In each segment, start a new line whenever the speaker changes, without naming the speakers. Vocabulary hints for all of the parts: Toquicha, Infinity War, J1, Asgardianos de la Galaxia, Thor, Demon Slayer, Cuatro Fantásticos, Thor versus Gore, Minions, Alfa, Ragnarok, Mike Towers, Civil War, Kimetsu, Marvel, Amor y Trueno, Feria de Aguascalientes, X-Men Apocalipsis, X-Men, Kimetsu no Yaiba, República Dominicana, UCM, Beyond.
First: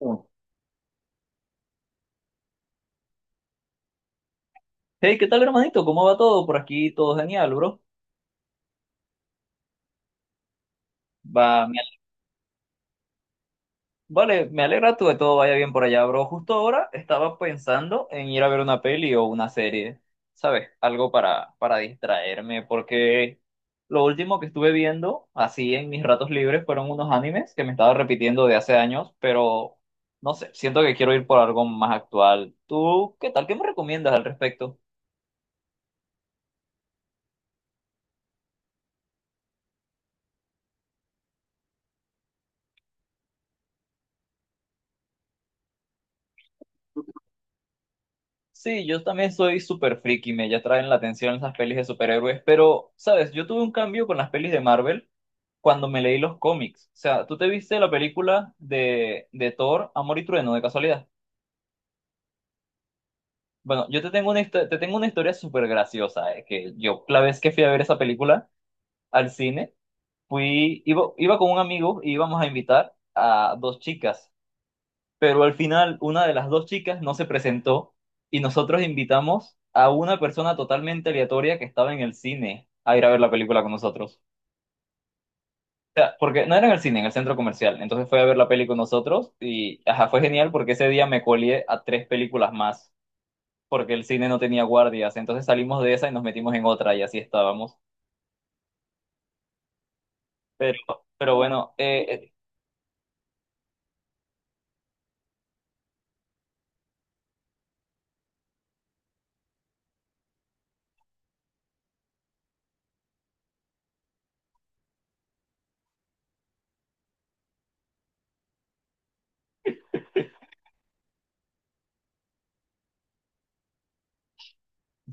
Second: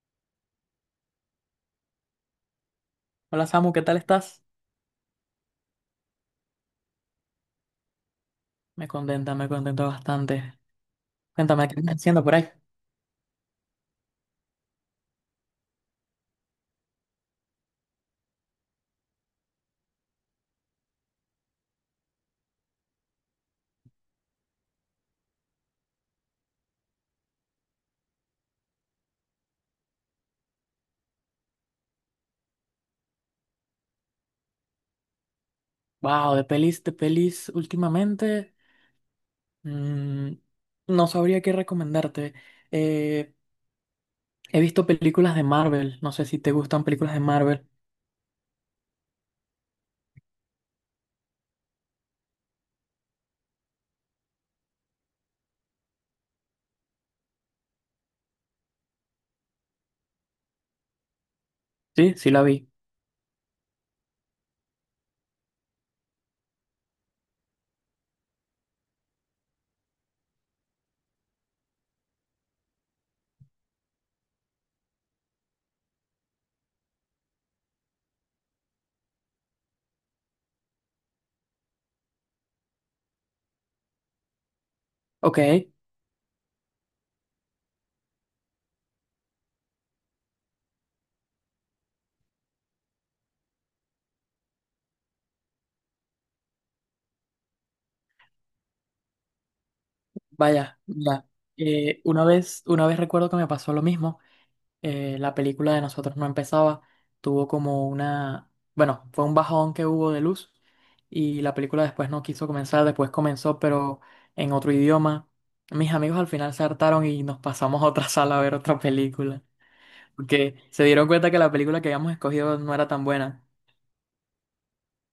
Uno.
Hola Samu, ¿qué tal estás?
Hey, ¿qué tal, hermanito? ¿Cómo va todo? Por aquí todo genial, bro.
Me contenta, me contento bastante.
Va,
Cuéntame,
me
¿qué estás
ale-
haciendo por ahí?
vale, me alegra tú de todo vaya bien por allá, bro. Justo ahora estaba pensando en ir a ver una peli o una serie, ¿sabes? Algo para distraerme, porque lo último que estuve viendo, así en mis ratos libres, fueron unos animes que me estaba repitiendo de hace años, pero no sé, siento que quiero ir por algo más actual. ¿Tú qué tal? ¿Qué me recomiendas al respecto?
Wow, de pelis últimamente. mm, no sabría qué recomendarte. Eh, He visto películas de Marvel. No sé si te gustan películas de Marvel.
Sí, yo también soy súper friki, me ya traen la atención esas pelis de superhéroes, pero, ¿sabes? Yo tuve un cambio con las pelis de Marvel cuando me leí los cómics. O sea, ¿tú te viste la película de Thor, Amor y Trueno, de casualidad?
Sí, sí la vi.
Bueno, yo te tengo te tengo una historia súper graciosa, que yo la vez que fui a ver esa película al cine, iba con un amigo y íbamos a invitar a dos chicas. Pero al final una de las dos chicas no se presentó y nosotros invitamos a una persona totalmente aleatoria que estaba en el cine a ir a ver la película con nosotros.
Ok,
O sea, porque no era en el cine, en el centro comercial. Entonces fue a ver la peli con nosotros y ajá, fue genial porque ese día me colié a tres películas más porque el cine no tenía guardias. Entonces salimos de esa y nos metimos en otra y así estábamos. Pero,
vaya, ya.
pero bueno,
Una vez, una vez recuerdo que me pasó lo mismo. La película de nosotros no empezaba, tuvo como una, bueno, fue un bajón que hubo de luz y la película después no quiso comenzar, después comenzó pero en otro idioma. Mis amigos al final se hartaron y nos pasamos a otra sala a ver otra película, porque se dieron cuenta que la película que habíamos escogido no era tan buena.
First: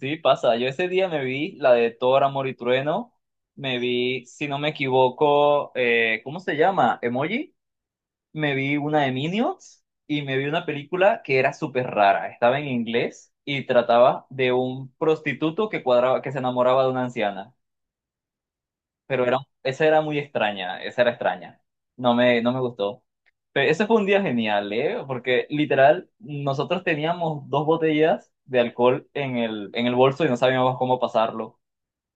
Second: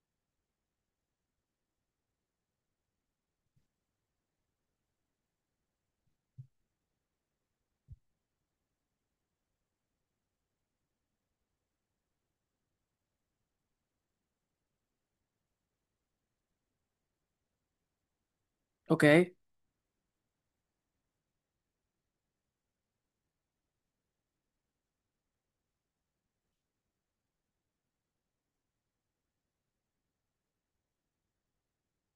sí, pasa. Yo ese día me vi la de Thor, Amor y Trueno. Me vi, si no me equivoco, ¿cómo se llama? ¿Emoji? Me vi una de Minions y me vi una película que era súper rara. Estaba en inglés y trataba de un prostituto que cuadraba, que se enamoraba de una anciana.
Ok,
Pero era, esa era muy extraña, esa era extraña. No me gustó. Pero ese fue un día genial, ¿eh? Porque literal, nosotros teníamos dos botellas de alcohol en en el bolso y no sabíamos cómo pasarlo.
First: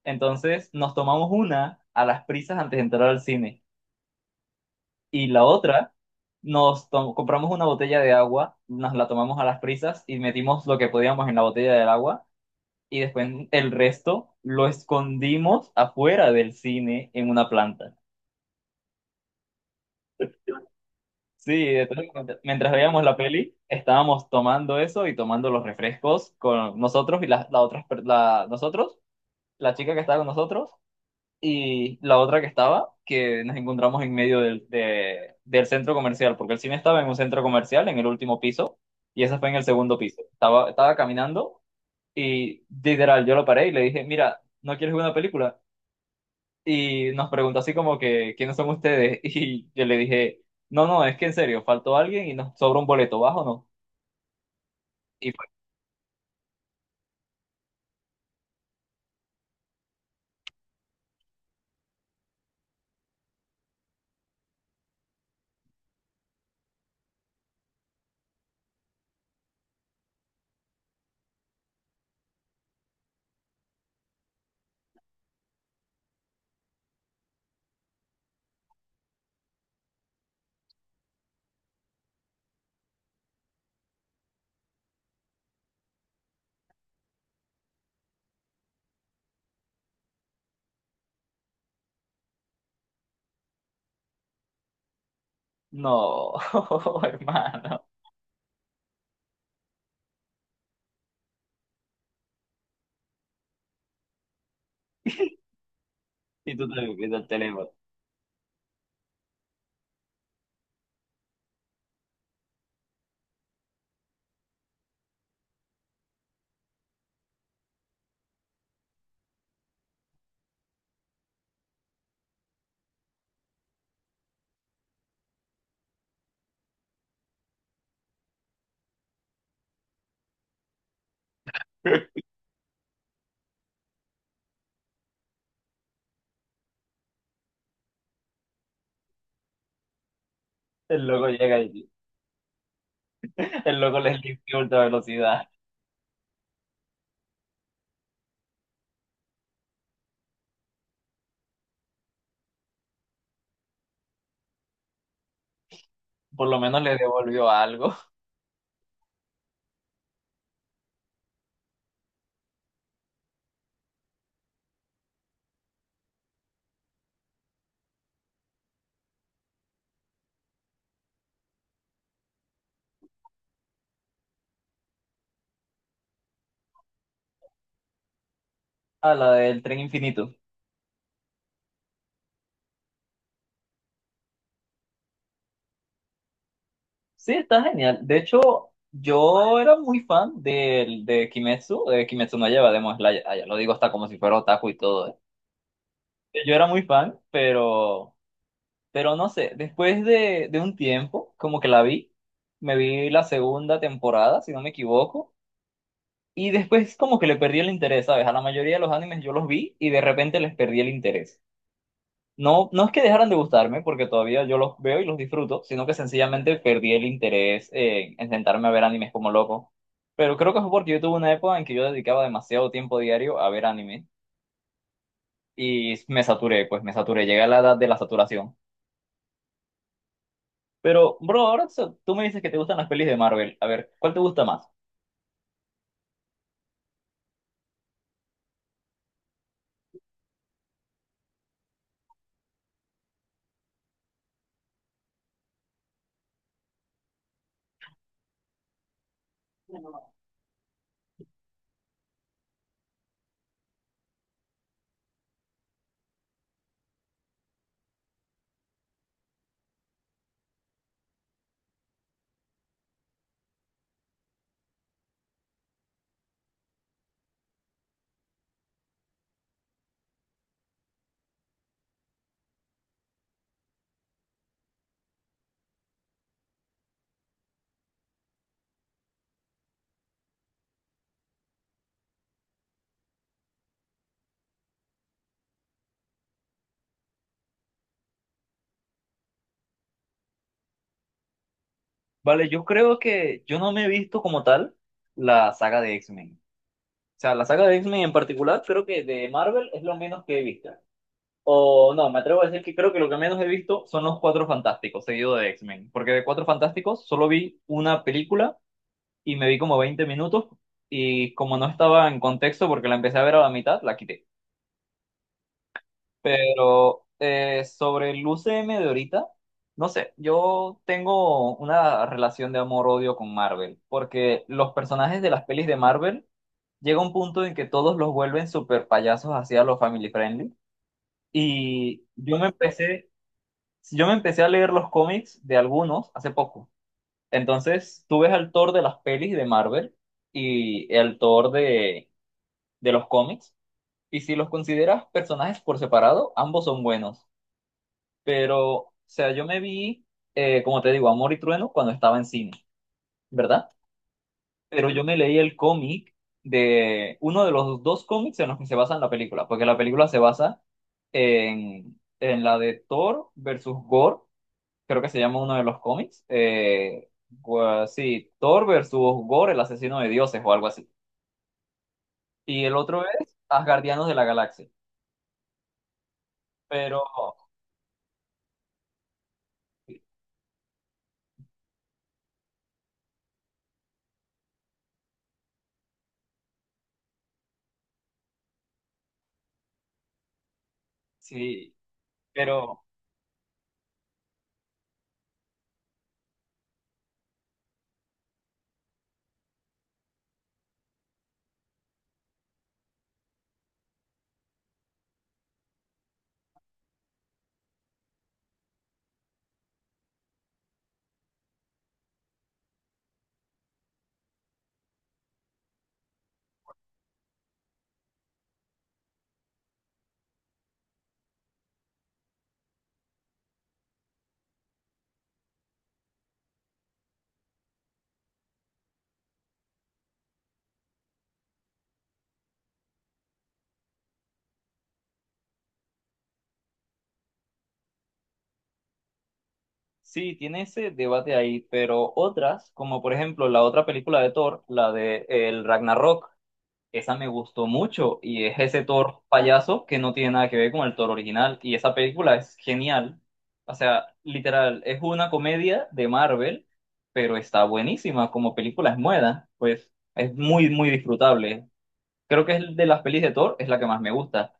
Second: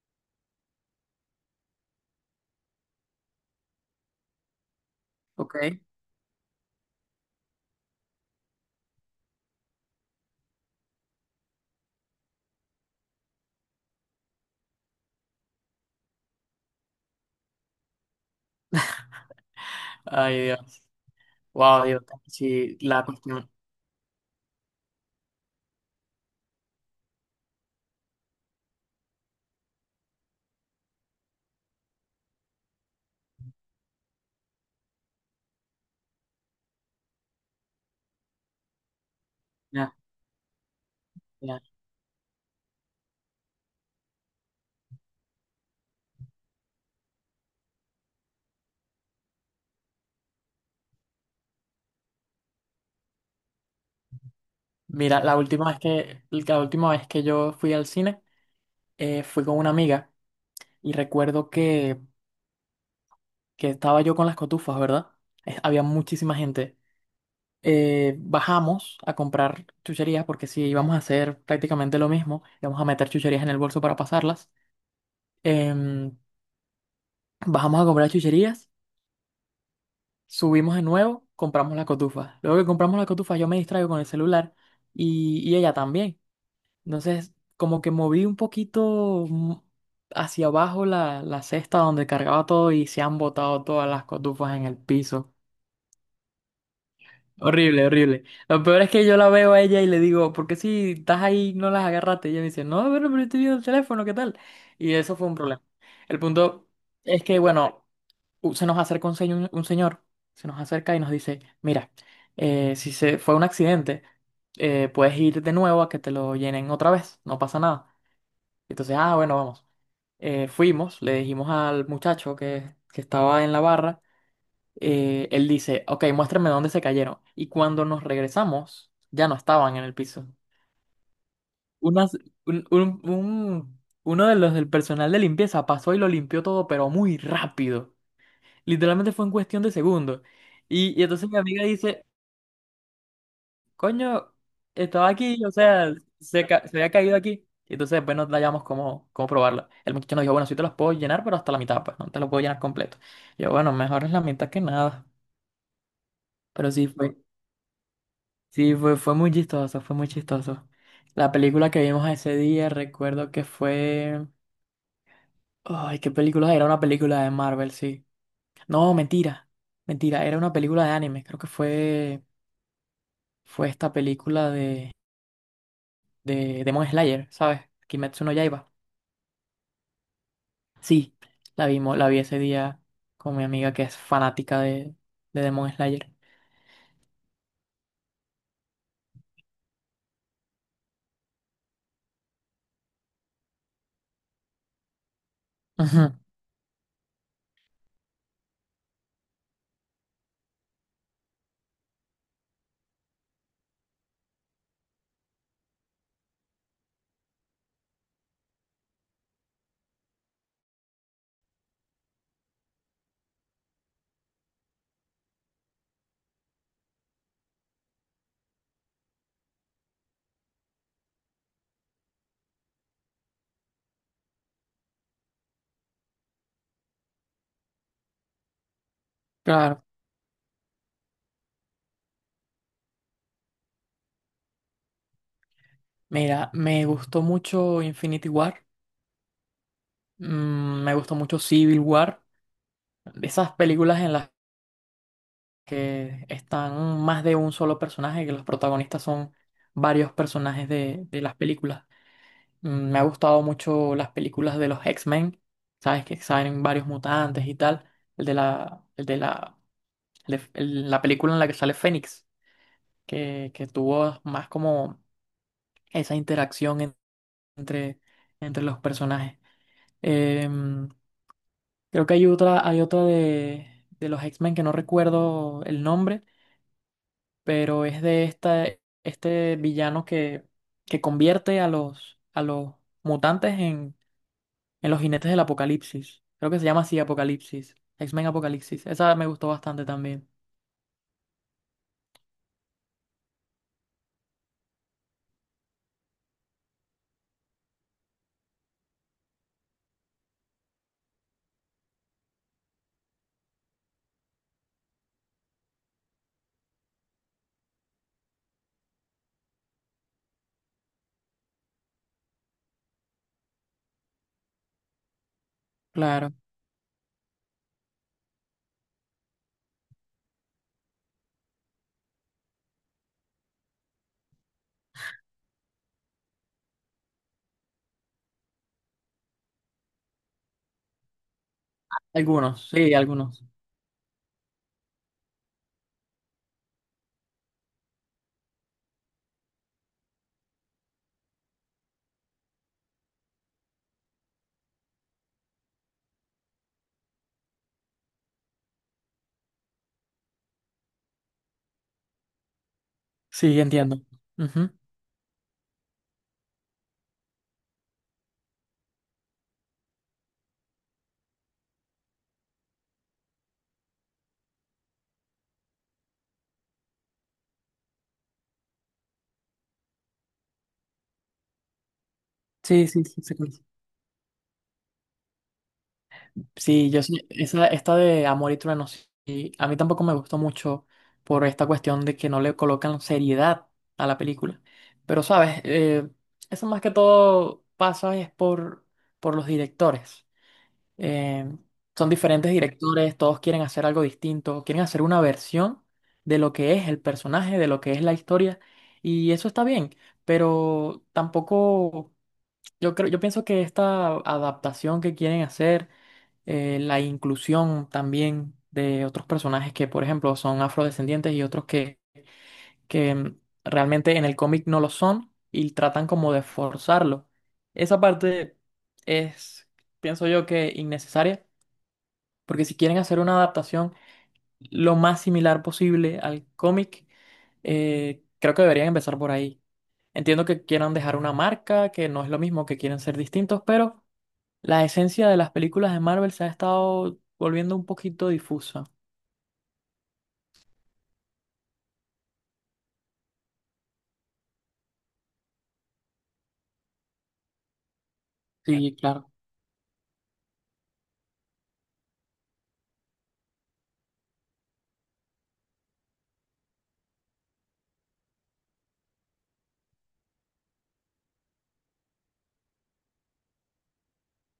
Entonces nos tomamos una a las prisas antes de entrar al cine y la
ok.
otra compramos una botella de agua, nos la tomamos a las prisas y metimos lo que podíamos en la botella del agua y después el resto lo escondimos afuera del cine en una planta.
Ay, Dios.
Sí,
Wow, Dios.
entonces, mientras
Sí, la
veíamos la
cuestión.
peli, estábamos tomando eso y tomando los refrescos con nosotros y las la otras per- la, nosotros, la chica que estaba con nosotros y la otra que estaba, que nos encontramos en medio del centro comercial, porque el cine estaba en un centro comercial, en el último piso, y esa fue en el
Ya,
segundo piso. Estaba
ya.
caminando y literal, yo lo paré y le dije, mira, ¿no quieres ver una película? Y nos preguntó así como que, ¿quiénes son ustedes? Y yo le dije, no, es que en serio, faltó alguien y nos sobra un boleto, ¿vas o no?
Mira,
Y
la
fue,
última vez que, la última vez que yo fui al cine, fui con una amiga. Y recuerdo que estaba yo con las cotufas, ¿verdad? Había muchísima gente. Bajamos a comprar chucherías porque sí, íbamos a hacer prácticamente lo mismo. Íbamos a meter chucherías en el bolso para pasarlas. Em, Bajamos a comprar chucherías, subimos de nuevo, compramos la cotufa. Luego que compramos la cotufa, yo me distraigo con el celular y ella también. Entonces, como que moví un poquito hacia abajo la cesta donde cargaba todo y se han botado todas las cotufas en el piso.
no, hermano.
Horrible, horrible. Lo peor es que yo la veo a ella y le digo, ¿por qué si estás ahí no las agarraste? Y ella me dice, no, pero estoy viendo el teléfono, ¿qué tal? Y eso fue un problema. El
Y tú
punto
te viendo
es
el
que,
teléfono.
bueno, se nos acerca un señor, se nos acerca y nos dice, mira, si se fue un accidente, puedes ir de nuevo a que te lo llenen otra vez, no pasa nada. Entonces, ah, bueno, vamos. Fuimos, le dijimos al muchacho que estaba en la barra él dice, ok, muéstrame dónde se cayeron. Y cuando nos regresamos, ya no estaban en el piso. Unas- uno de los del personal de limpieza pasó y lo limpió todo, pero muy rápido. Literalmente fue en cuestión de segundos. Y
El loco
entonces mi
llega
amiga
y
dice,
el loco les
coño,
limpió ultra
estaba aquí,
velocidad.
o sea, se había caído aquí. Y entonces después nos hallamos cómo, cómo probarla. El muchacho nos dijo, bueno, sí te las puedo llenar, pero hasta la mitad, pues no te las puedo llenar completo. Yo, bueno, mejor es la mitad que nada.
Por lo
Pero
menos
sí
le
fue.
devolvió algo
Sí, fue, fue muy chistoso, fue muy chistoso. La película que vimos ese día, recuerdo que fue... Ay, ¿qué película? Era una película de Marvel, sí. No, mentira, mentira, era una película de anime. Creo que fue, fue esta película de Demon Slayer, ¿sabes? Kimetsu no Yaiba.
a la del Tren Infinito.
Sí, la vimos, la vi ese día con mi amiga que es fanática de Demon Slayer.
Sí, está genial. De hecho, yo era muy fan del de Kimetsu no lleva Demon Slayer. Ah, ya lo digo hasta como si fuera otaku y todo.
Ujú,
Yo era muy fan, pero no sé, después de un tiempo, como que la vi, me vi la segunda temporada, si no me equivoco, y después como que le perdí el interés, ¿sabes? A la mayoría de los animes yo los vi y de repente les perdí el interés. No es que dejaran de gustarme, porque todavía yo los veo y los disfruto, sino que sencillamente perdí el interés en sentarme a ver animes como loco. Pero creo que fue porque yo tuve una época en que yo dedicaba demasiado tiempo diario a ver anime y me saturé, pues me saturé, llegué a la edad de la saturación.
claro,
Pero, bro, tú me dices que te gustan las pelis de Marvel. A ver, ¿cuál te gusta más?
mira, me gustó mucho Infinity War, me gustó mucho Civil War. De esas películas en las que están más de un solo personaje, que los protagonistas son varios personajes de las películas. Me ha gustado mucho las películas de los X-Men, sabes que salen varios mutantes y tal. El de la, el de la, el de- el- la película en la que sale Fénix, que tuvo más como esa entre, entre los personajes. Em, Creo que hay otra de los X-Men que no recuerdo el nombre pero es de esta, este villano que convierte a los mutantes en los jinetes del apocalipsis. Creo que se llama así Apocalipsis, X-Men Apocalipsis. Esa me gustó bastante también.
Vale, yo creo que yo no me he visto como tal la saga de X-Men. O sea, la saga de X-Men en particular, creo que de Marvel es lo menos que he visto. O no, me atrevo a decir que creo que lo que menos he visto son los Cuatro Fantásticos, seguido de X-Men. Porque de Cuatro Fantásticos solo vi una película y me vi como 20 minutos. Y como no estaba en contexto porque la empecé a ver a la mitad, la quité.
Claro,
Pero sobre el UCM de ahorita, no sé, yo tengo una relación de amor-odio con Marvel. Porque los personajes de las pelis de Marvel llega un punto en que todos los vuelven super payasos hacia los family friendly. Y yo me empecé.
algunos.
Sí, yo me empecé a leer los cómics de algunos hace poco. Entonces, tú ves al Thor de las pelis de Marvel y el Thor de los cómics. Y si los consideras personajes por separado, ambos son buenos. Pero, o sea, yo me vi, como te digo, Amor y Trueno cuando estaba en cine,
Sí,
¿verdad?
entiendo. Ujú.
Pero yo me leí el cómic de uno de los dos cómics en los que se basa la película, porque la película se basa en la de Thor versus Gore creo que se llama uno de los cómics. Sí, Thor versus Gore, el asesino de dioses o algo así. Y el
Sí,
otro
sí, sí, sí.
es
Sí.
Asgardianos de la Galaxia.
Sí,
Pero,
yo sí, esa, esta de Amor y Trueno, sí, a mí tampoco me gustó mucho por esta cuestión de que no le colocan seriedad a la película. Pero, ¿sabes? Eso más que todo pasa es por los directores. Eh,
sí,
Son diferentes
pero
directores, todos quieren hacer algo distinto, quieren hacer una versión de lo que es el personaje, de lo que es la historia, y eso está bien, pero tampoco... Yo creo, yo pienso que esta adaptación que quieren hacer, la inclusión también de otros personajes que, por ejemplo, son afrodescendientes y otros que realmente en el cómic no lo son y tratan como de forzarlo. Esa parte es, pienso yo, que innecesaria, porque si quieren hacer una adaptación lo más similar posible al cómic, creo que deberían empezar por ahí. Entiendo que quieran dejar una marca, que no es lo mismo, que quieren ser distintos, pero la esencia de las películas de Marvel se ha estado volviendo un poquito difusa.
sí, tiene ese debate ahí. Pero otras, como por ejemplo la otra película de Thor, la de el Ragnarok. Esa me gustó mucho y es ese
Sí,
toro
claro.
payaso que no tiene nada que ver con el toro original y esa película es genial. O sea, literal, es una comedia de Marvel, pero está buenísima como película es muda, pues es muy, muy disfrutable. Creo que es de las pelis de Thor, es la que más me gusta.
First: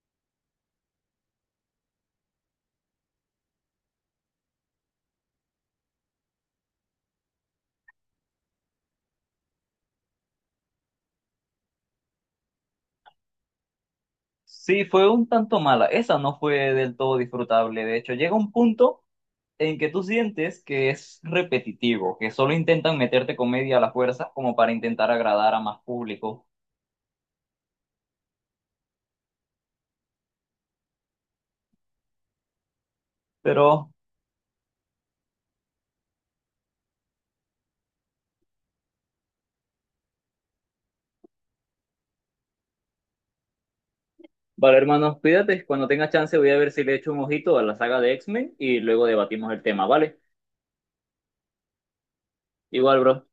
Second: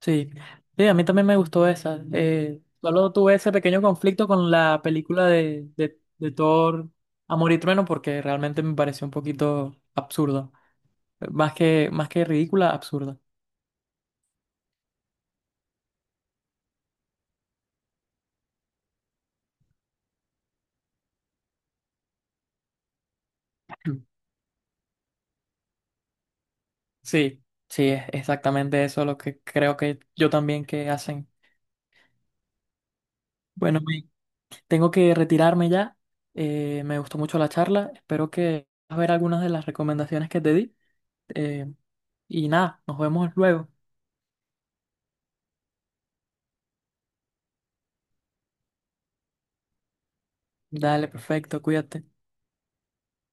Sí, sí, a mí también me gustó esa. Solo tuve ese pequeño conflicto con la película de Thor, Amor y Trueno, porque realmente me pareció un poquito absurda. Más que ridícula, absurda.
Sí, fue un tanto mala, esa no fue del todo disfrutable. De hecho, llega un punto en que tú sientes que es repetitivo, que solo intentan meterte comedia a la fuerza como para intentar agradar a más público.
Sí, sí, es exactamente eso lo que creo que yo también que hacen. Bueno,
Pero,
tengo que retirarme ya. Me gustó mucho la charla. Espero que puedas ver algunas de las recomendaciones que te di. Eh, y nada, nos vemos luego.
vale, hermano, cuídate. Cuando tenga chance, voy a ver si le echo un ojito a la saga de X-Men y luego debatimos el tema, ¿vale?
Dale, perfecto, cuídate.
Igual, bro.